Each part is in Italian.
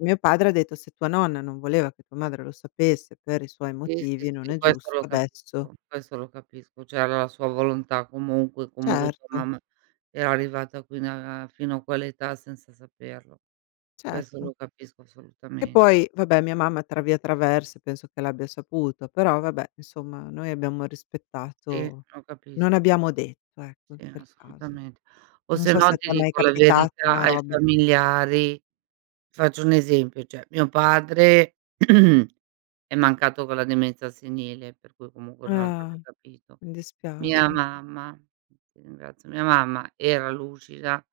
Mio padre ha detto: "Se tua nonna non voleva che tua madre lo sapesse, per i suoi Sì, sì, motivi, non sì è questo giusto lo adesso" capisco, questo lo capisco, cioè aveva la sua volontà comunque; comunque tua Certo. mamma era arrivata fino a fino a quell'età senza saperlo. Questo Certo. lo capisco E assolutamen poi, vabbè, mia mamma tra via traverse, penso che l'abbia saputo, però vabbè, insomma noi abbiamo Sì, rispettato lo capis non abbiamo detto, ecco, in Sì quel caso. assolutamente. O Non so sennò se ti t'è mai dico la capitato, verità, una ai robe familiari faccio un esempio, cioè mio padre è mancato con la demenza senile, per cui comunque non Ah. avrebbe capito. Mi Mia dispiace. mamma ti ringrazio, mia mamma, era lucida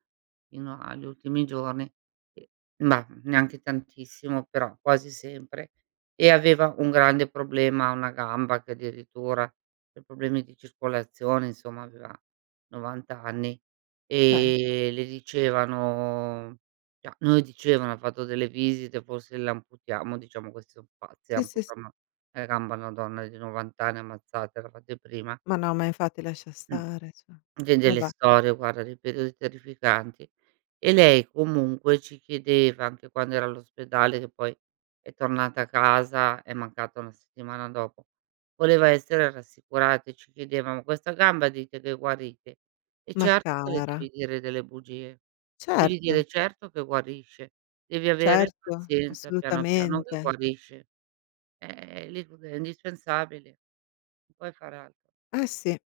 fino agli ultimi giorni e ma, neanche tantissimo, però quasi sempre, e aveva un grande problema a 1 gamba, che addirittura per problemi di circolazione, insomma, aveva 90 anni; Beh. e le dicevano cioè non le dicevano: "Ha fatto delle visite, forse l'amputiamo." Diciamo, questi so pazzi, le Sì, sì, s amputano 1 gamba a donna di 90 anni, ammazzatela, fate prima. Ma no, ma infatti lascia Mh. stare, cioè. Vedi le Vabbè. storie, guarda, dei periodi terrificanti. E lei comunque ci chiedeva, anche quando era all'ospedale, che poi è tornata a casa, è mancata 1 settimana dopo; voleva essere rassicurata e ci chiedeva: "Ma questa gamba dite che guarite?" E Ma certo che le cara. devi dire delle bugie. Devi Certo. dire: "Certo che guarisce. Devi avere Certo, pazienza piano, piano che assolutamente. guarisce." Eh lì proprio è indispensabile. Non puoi fare altro. Eh sì.